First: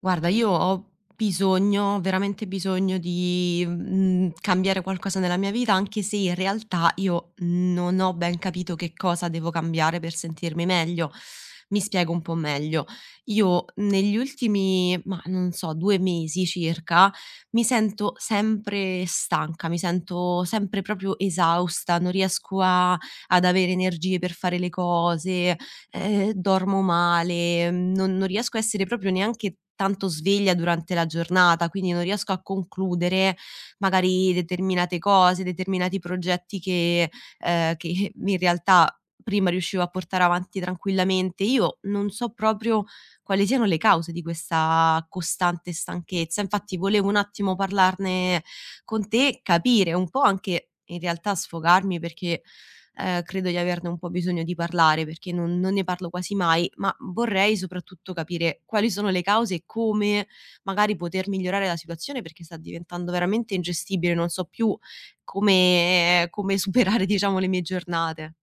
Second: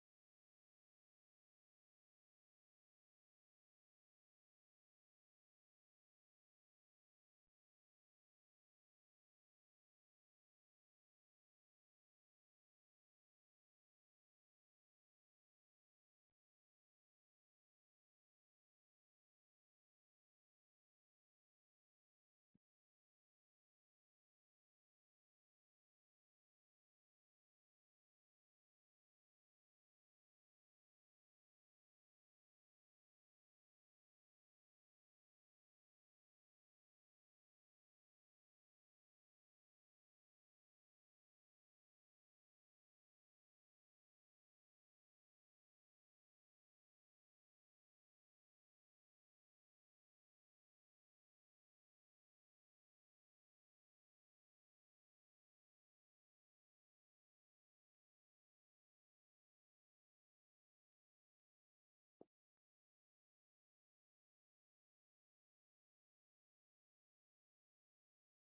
Guarda, io ho bisogno, veramente bisogno di cambiare qualcosa nella mia vita, anche se in realtà io non ho ben capito che cosa devo cambiare per sentirmi meglio. Mi spiego un po' meglio: io negli ultimi, mah, non so, 2 mesi circa, mi sento sempre stanca, mi sento sempre proprio esausta, non riesco a ad avere energie per fare le cose, dormo male, non riesco a essere proprio neanche tanto sveglia durante la giornata, quindi non riesco a concludere magari determinate cose, determinati progetti che in realtà prima riuscivo a portare avanti tranquillamente. Io non so proprio quali siano le cause di questa costante stanchezza, infatti volevo un attimo parlarne con te, capire un po' anche in realtà sfogarmi perché credo di averne un po' bisogno di parlare perché non ne parlo quasi mai, ma vorrei soprattutto capire quali sono le cause e come magari poter migliorare la situazione perché sta diventando veramente ingestibile, non so più come superare diciamo le mie giornate.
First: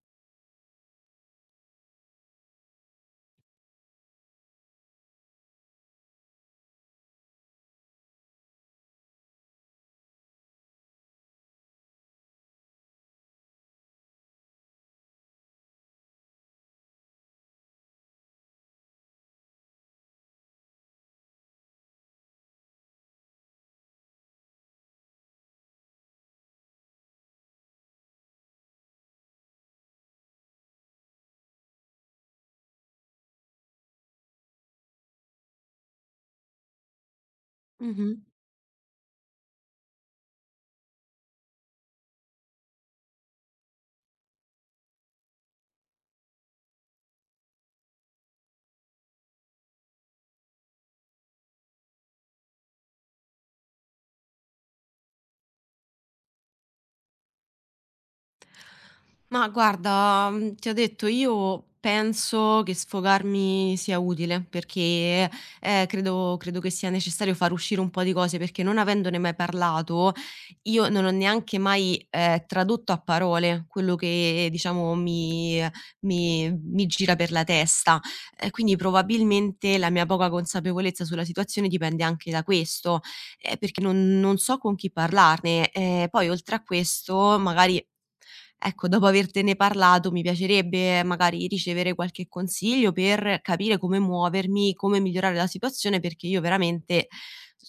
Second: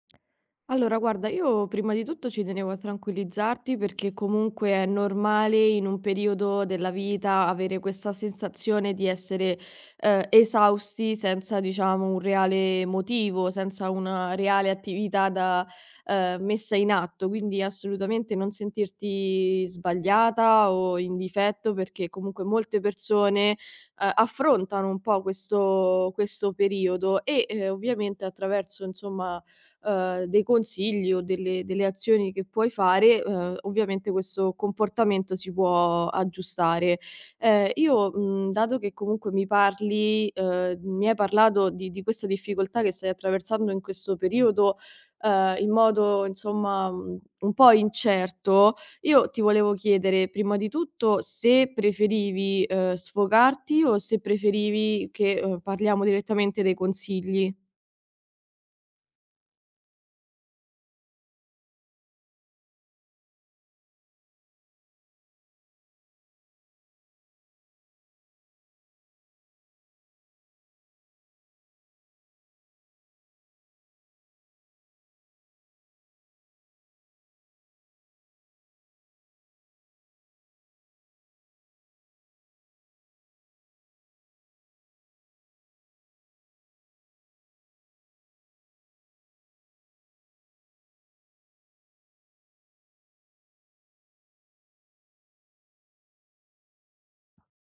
Allora, guarda, io prima di tutto ci tenevo a tranquillizzarti perché comunque è normale in un periodo della vita avere questa sensazione di essere esausti senza, diciamo, un reale motivo, senza una reale attività da, messa in atto. Quindi assolutamente non sentirti sbagliata o in difetto perché comunque molte persone affrontano un po' questo periodo e ovviamente attraverso, insomma dei consigli o delle azioni che puoi fare, ovviamente questo comportamento si può aggiustare. Ehm, io, Mh-mh. mhmm, dato che comunque mi parli mi hai parlato di questa difficoltà che stai attraversando in questo periodo, in modo insomma, un po' incerto, io ti volevo chiedere prima di tutto se preferivi, sfogarti o se preferivi che, parliamo direttamente dei consigli. Ma guarda, ti ho detto, io penso che sfogarmi sia utile, perché, credo che sia necessario far uscire un po' di cose, perché non avendone mai parlato, io non ho neanche mai, tradotto a parole quello che diciamo mi gira per la testa. E quindi probabilmente la mia poca consapevolezza sulla situazione dipende anche da questo, perché non so con chi parlarne. Poi, oltre a questo, magari. Ecco, dopo avertene parlato, mi piacerebbe magari ricevere qualche consiglio per capire come muovermi, come migliorare la situazione, perché io veramente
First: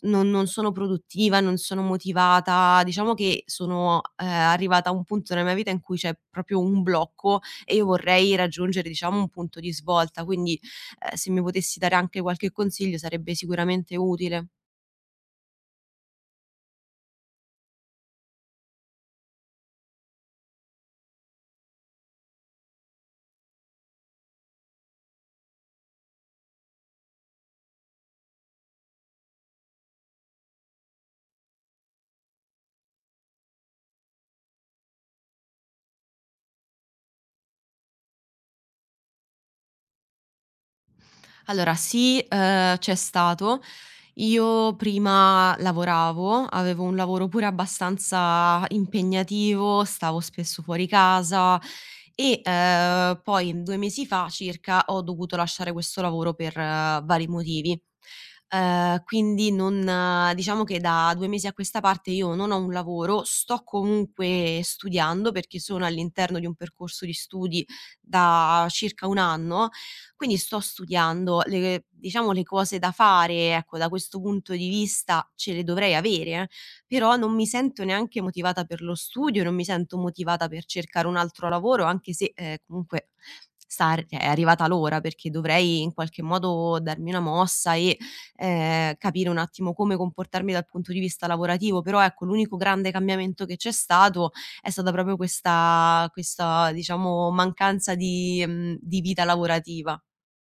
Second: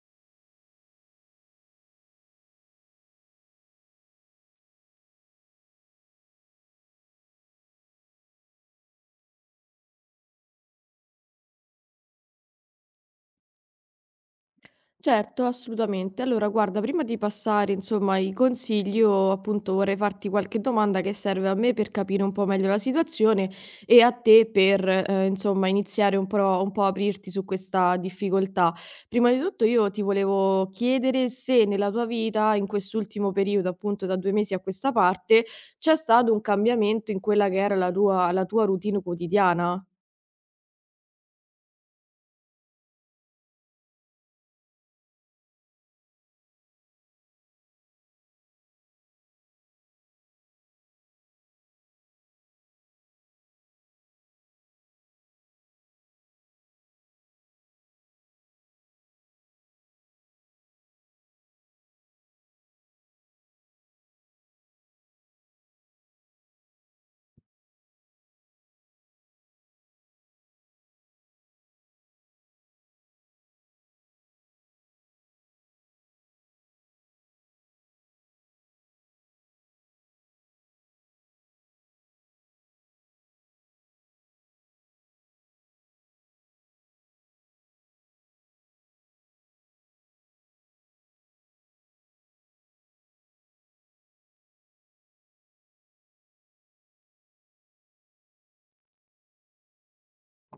non, non sono produttiva, non sono motivata. Diciamo che sono arrivata a un punto nella mia vita in cui c'è proprio un blocco e io vorrei raggiungere, diciamo, un punto di svolta. Quindi, se mi potessi dare anche qualche consiglio, sarebbe sicuramente utile. Certo, assolutamente. Allora, guarda, prima di passare, insomma, ai consigli, io appunto vorrei farti qualche domanda che serve a me per capire un po' meglio la situazione e a te per, insomma, iniziare un po' a aprirti su questa difficoltà. Prima di tutto, io ti volevo chiedere se nella tua vita, in quest'ultimo periodo, appunto da 2 mesi a questa parte, c'è stato un cambiamento in quella che era la tua routine quotidiana. Allora sì, c'è stato. Io prima lavoravo, avevo un lavoro pure abbastanza impegnativo, stavo spesso fuori casa e, poi 2 mesi fa circa ho dovuto lasciare questo lavoro per vari motivi. Quindi non, diciamo, che da 2 mesi a questa parte io non ho un lavoro, sto comunque studiando perché sono all'interno di un percorso di studi da circa 1 anno, quindi sto studiando le, diciamo, le cose da fare, ecco, da questo punto di vista ce le dovrei avere, però non mi sento neanche motivata per lo studio, non mi sento motivata per cercare un altro lavoro, anche se, comunque sta ar è arrivata l'ora, perché dovrei in qualche modo darmi una mossa e, capire un attimo come comportarmi dal punto di vista lavorativo. Però, ecco, l'unico grande cambiamento che c'è stato è stata proprio questa, diciamo, mancanza di vita lavorativa.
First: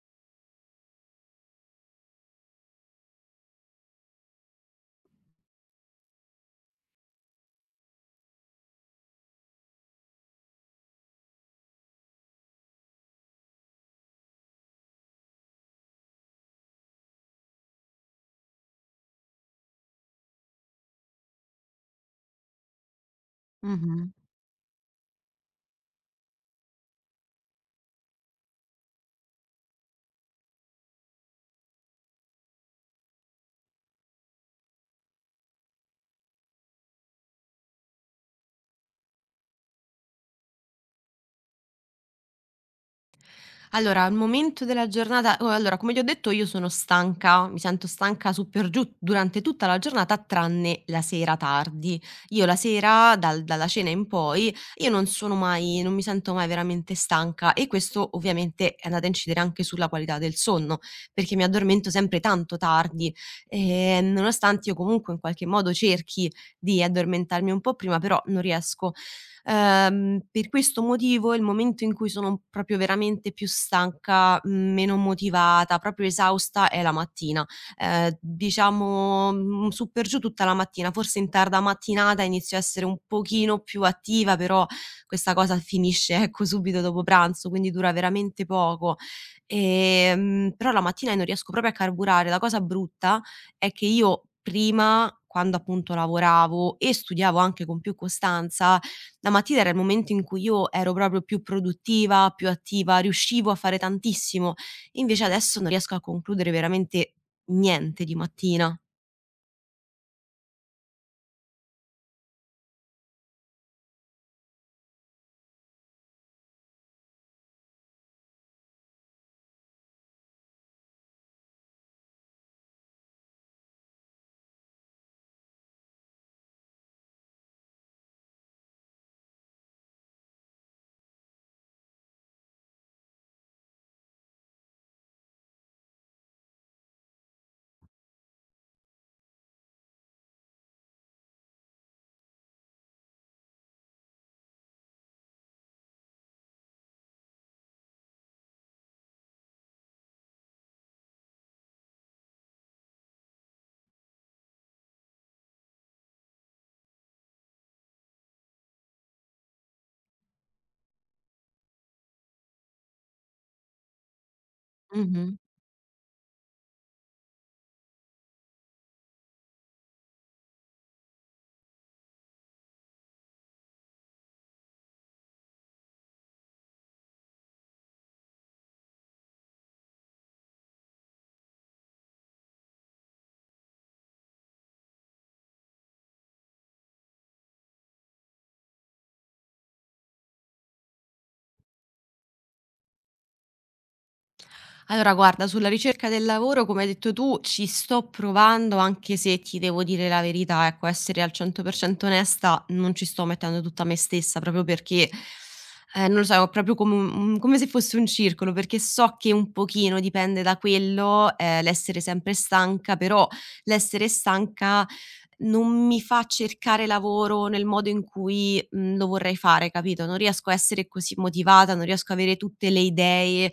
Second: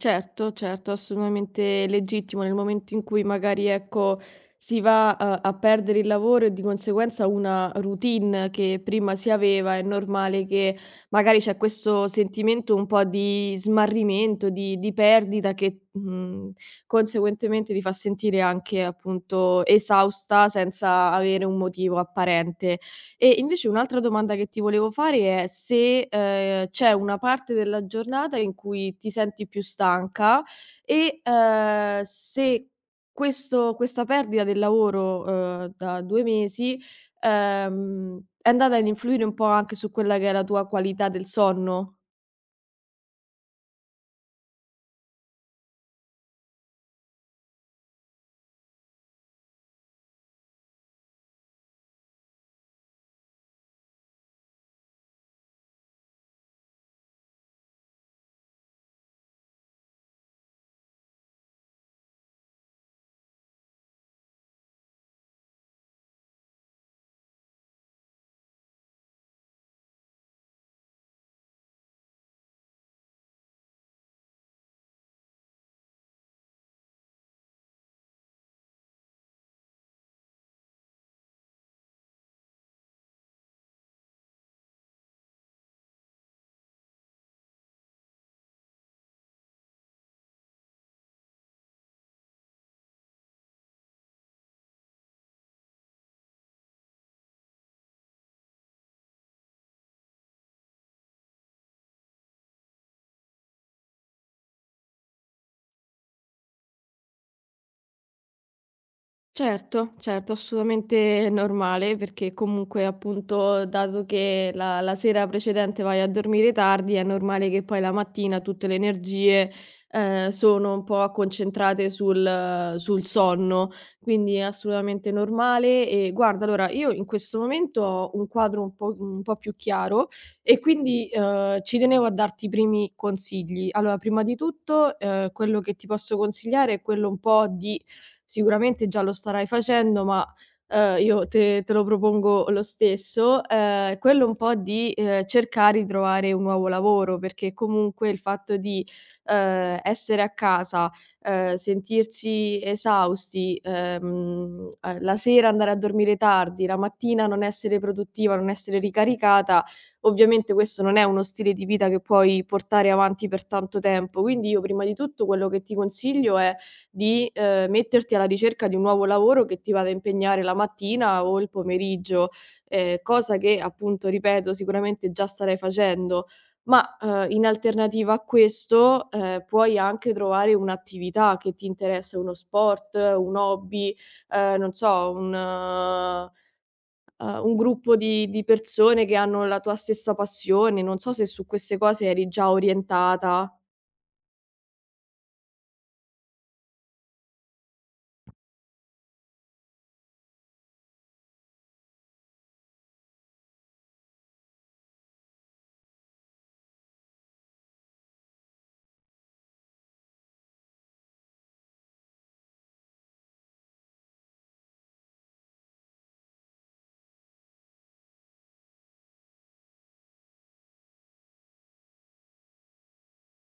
Certo, certo, assolutamente legittimo nel momento in cui magari, ecco, si va a perdere il lavoro e di conseguenza una routine che prima si aveva, è normale che magari c'è questo sentimento un po' di smarrimento, di perdita che, conseguentemente ti fa sentire anche, appunto, esausta senza avere un motivo apparente. E invece un'altra Mh-mh. domanda che ti volevo fare è se, c'è una parte della giornata in cui ti senti più stanca e, se questo questa perdita del lavoro, da 2 mesi, è andata ad influire un po' anche su quella che è la tua qualità del sonno? Allora, al momento della giornata, o allora, come ti ho detto, io sono stanca, mi sento stanca su per giù durante tutta la giornata, tranne la sera tardi. Io la sera, dalla cena in poi, io non mi sento mai veramente stanca, e questo ovviamente è andato a incidere anche sulla qualità del sonno, perché mi addormento sempre tanto tardi, nonostante io comunque in qualche modo cerchi di addormentarmi un po' prima, però non riesco. Per questo motivo il momento in cui sono proprio veramente più stanca, meno motivata, proprio esausta è la mattina. Diciamo, su per giù tutta la mattina, forse in tarda mattinata inizio a essere un pochino più attiva, però questa cosa finisce, ecco, subito dopo pranzo, quindi dura veramente poco. Però la mattina non riesco proprio a carburare. La cosa brutta è che io prima, quando appunto lavoravo e studiavo anche con più costanza, la mattina era il momento in cui io ero proprio più produttiva, più attiva, riuscivo a fare tantissimo, invece adesso non riesco a concludere veramente niente di mattina. Certo, certo, assolutamente normale perché comunque appunto dato che la sera precedente vai a dormire tardi, è normale che poi la mattina tutte le energie, sono un po' concentrate sul sonno, quindi è assolutamente normale. E guarda allora io in questo momento ho un quadro un po' più chiaro e quindi, ci tenevo a darti i primi consigli. Allora prima di tutto, quello che ti posso consigliare è quello un po' di sicuramente già lo starai facendo, ma, io te lo propongo lo stesso, quello un po' di, cercare di trovare un nuovo lavoro, perché comunque il fatto di, essere a casa, sentirsi esausti, la sera andare a dormire tardi, la mattina non essere produttiva, non essere ricaricata, ovviamente questo non è uno stile di vita che puoi portare avanti per tanto tempo. Quindi io prima di tutto Mh-mh. quello che ti consiglio è di, metterti alla ricerca di un nuovo lavoro che ti vada a impegnare la mattina o il pomeriggio, cosa che appunto, ripeto, sicuramente già starai facendo. Ma, in alternativa a questo, puoi anche trovare un'attività che ti interessa, uno sport, un hobby, non so, un gruppo di persone che hanno la tua stessa passione. Non so se su queste cose eri già orientata. Allora guarda, sulla ricerca del lavoro, come hai detto tu, ci sto provando, anche se ti devo dire la verità, ecco, essere al 100% onesta, non ci sto mettendo tutta me stessa, proprio perché, non lo so, è proprio come, come se fosse un circolo, perché so che un pochino dipende da quello, l'essere sempre stanca. Però l'essere stanca non mi fa cercare lavoro nel modo in cui lo vorrei fare, capito? Non riesco a essere così motivata, non riesco a avere tutte le idee.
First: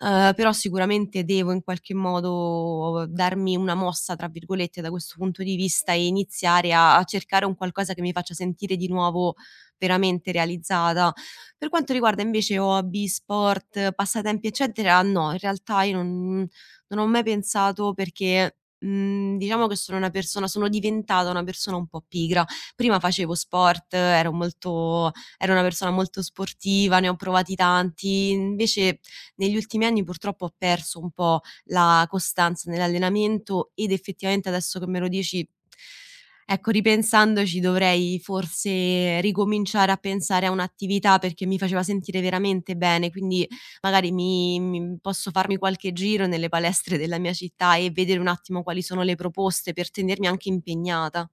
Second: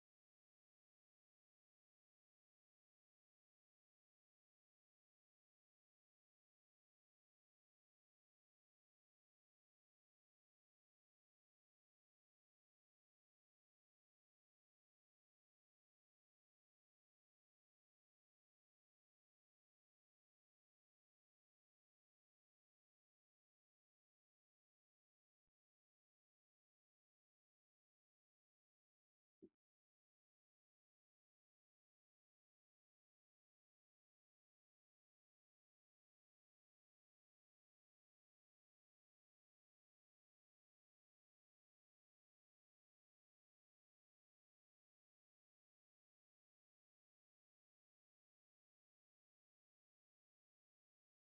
Però sicuramente devo in qualche modo darmi una "mossa" tra virgolette da questo punto di vista e iniziare a cercare un qualcosa che mi faccia sentire di nuovo veramente realizzata. Per quanto riguarda invece hobby, sport, passatempi, eccetera, no, in realtà io non ho mai pensato perché, diciamo che sono diventata una persona un po' pigra. Prima facevo sport, ero una persona molto sportiva, ne ho provati tanti, invece negli ultimi anni purtroppo ho perso un po' la costanza nell'allenamento ed effettivamente adesso che me lo dici, ecco, ripensandoci, dovrei forse ricominciare a pensare a un'attività perché mi faceva sentire veramente bene, quindi magari mi posso farmi qualche giro nelle palestre della mia città e vedere un attimo quali sono le proposte per tenermi anche impegnata.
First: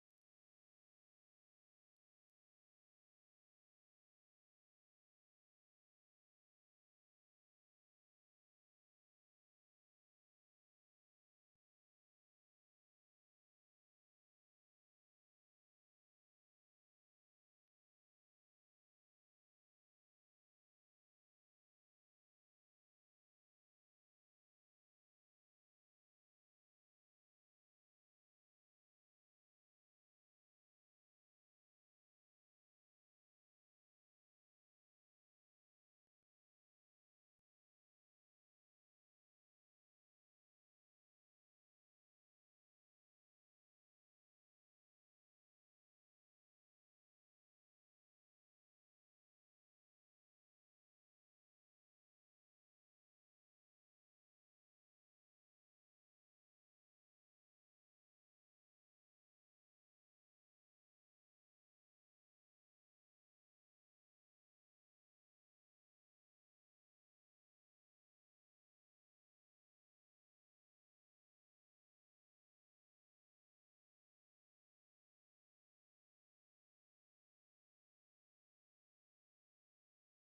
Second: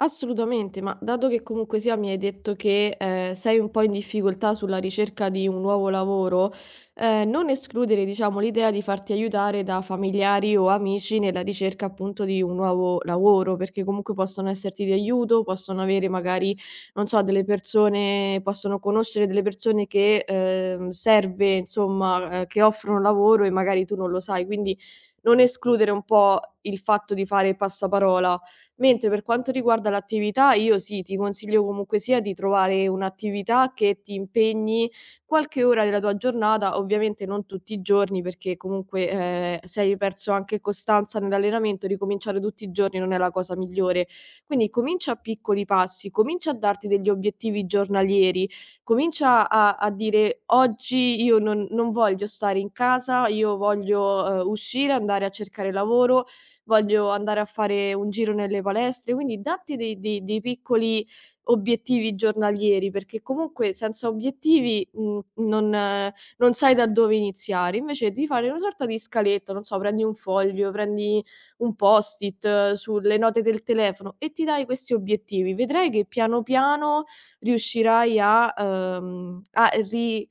Assolutamente, ma dato che comunque sia mi hai detto che, sei un po' in difficoltà sulla ricerca di un nuovo lavoro, non escludere diciamo l'idea di farti aiutare da familiari o amici nella ricerca appunto di un nuovo lavoro, perché comunque possono esserti di aiuto, possono avere magari, non so, delle persone possono conoscere delle persone che, serve insomma, che offrono lavoro e magari tu non lo sai, quindi non escludere un po' il fatto di fare passaparola. Mentre per quanto riguarda l'attività, io sì, ti consiglio comunque sia di trovare un'attività che ti impegni qualche ora della tua giornata, ovviamente non tutti i giorni, perché comunque se hai perso anche costanza nell'allenamento, ricominciare tutti i giorni non è la cosa migliore. Quindi comincia a piccoli passi, comincia a darti degli obiettivi giornalieri, comincia a dire oggi io non voglio stare in casa, io voglio uscire, andare a cercare lavoro, voglio andare a fare un giro nelle palestre, quindi datti dei piccoli obiettivi giornalieri, perché comunque senza obiettivi, non sai da dove iniziare. Invece di fare una sorta di scaletta, non so, prendi un foglio, prendi un post-it sulle note del telefono e ti dai questi obiettivi. Vedrai che piano piano riuscirai a, a ri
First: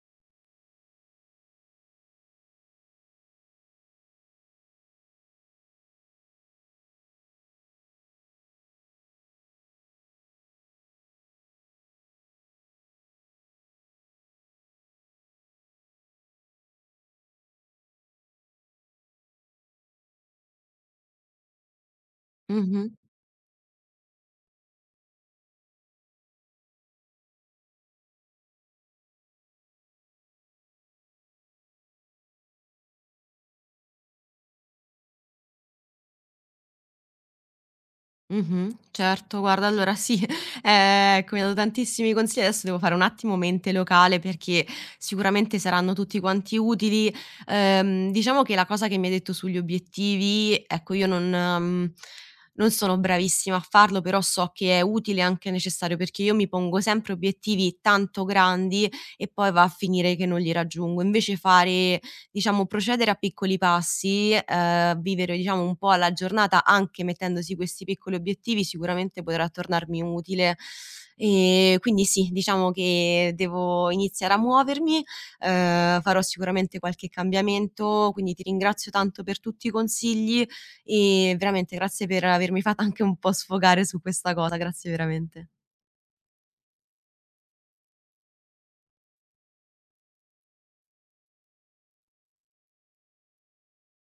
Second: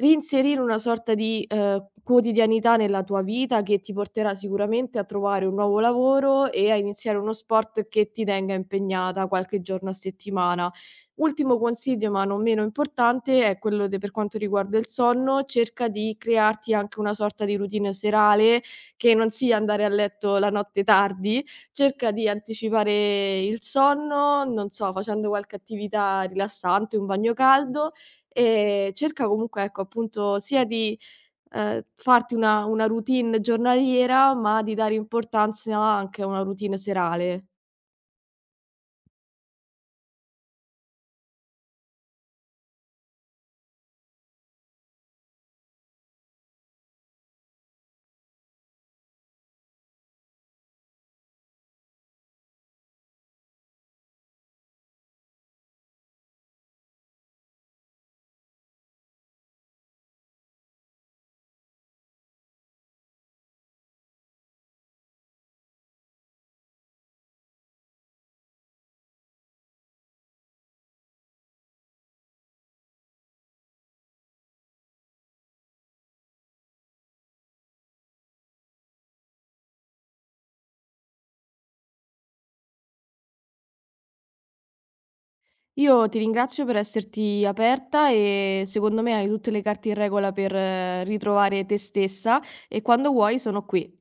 Reinserire una sorta di, quotidianità nella tua vita che ti porterà sicuramente a trovare un nuovo lavoro e a iniziare uno sport che ti tenga impegnata qualche giorno a settimana. Ultimo consiglio, ma non meno importante, è quello de per quanto riguarda il sonno: cerca di crearti anche una sorta di routine serale, che non sia andare a letto la notte tardi. Cerca di Mh-mh. anticipare il sonno, non so, facendo qualche attività rilassante, un bagno caldo. Cerca comunque, ecco, appunto, sia di, farti una routine giornaliera, ma di dare importanza anche a una routine serale. Mh-mh. Certo, guarda, allora sì, ecco, mi hai dato tantissimi consigli, adesso devo fare un attimo mente locale perché sicuramente saranno tutti quanti utili. Diciamo che la cosa che mi hai detto sugli obiettivi, ecco, io non sono bravissima a farlo, però so che è utile e anche necessario, perché io mi pongo sempre obiettivi tanto grandi e poi va a finire che non li raggiungo. Invece fare, diciamo, procedere a piccoli passi, vivere, diciamo, un po' alla giornata anche mettendosi questi piccoli obiettivi, sicuramente potrà tornarmi utile. Quindi sì, diciamo che devo iniziare a muovermi, farò sicuramente qualche cambiamento, quindi ti ringrazio tanto per tutti i consigli e veramente grazie per avermi fatta anche un po' sfogare su questa cosa, grazie veramente. Io ti ringrazio per esserti aperta e secondo me hai tutte le carte in regola per ritrovare te stessa e quando vuoi sono qui.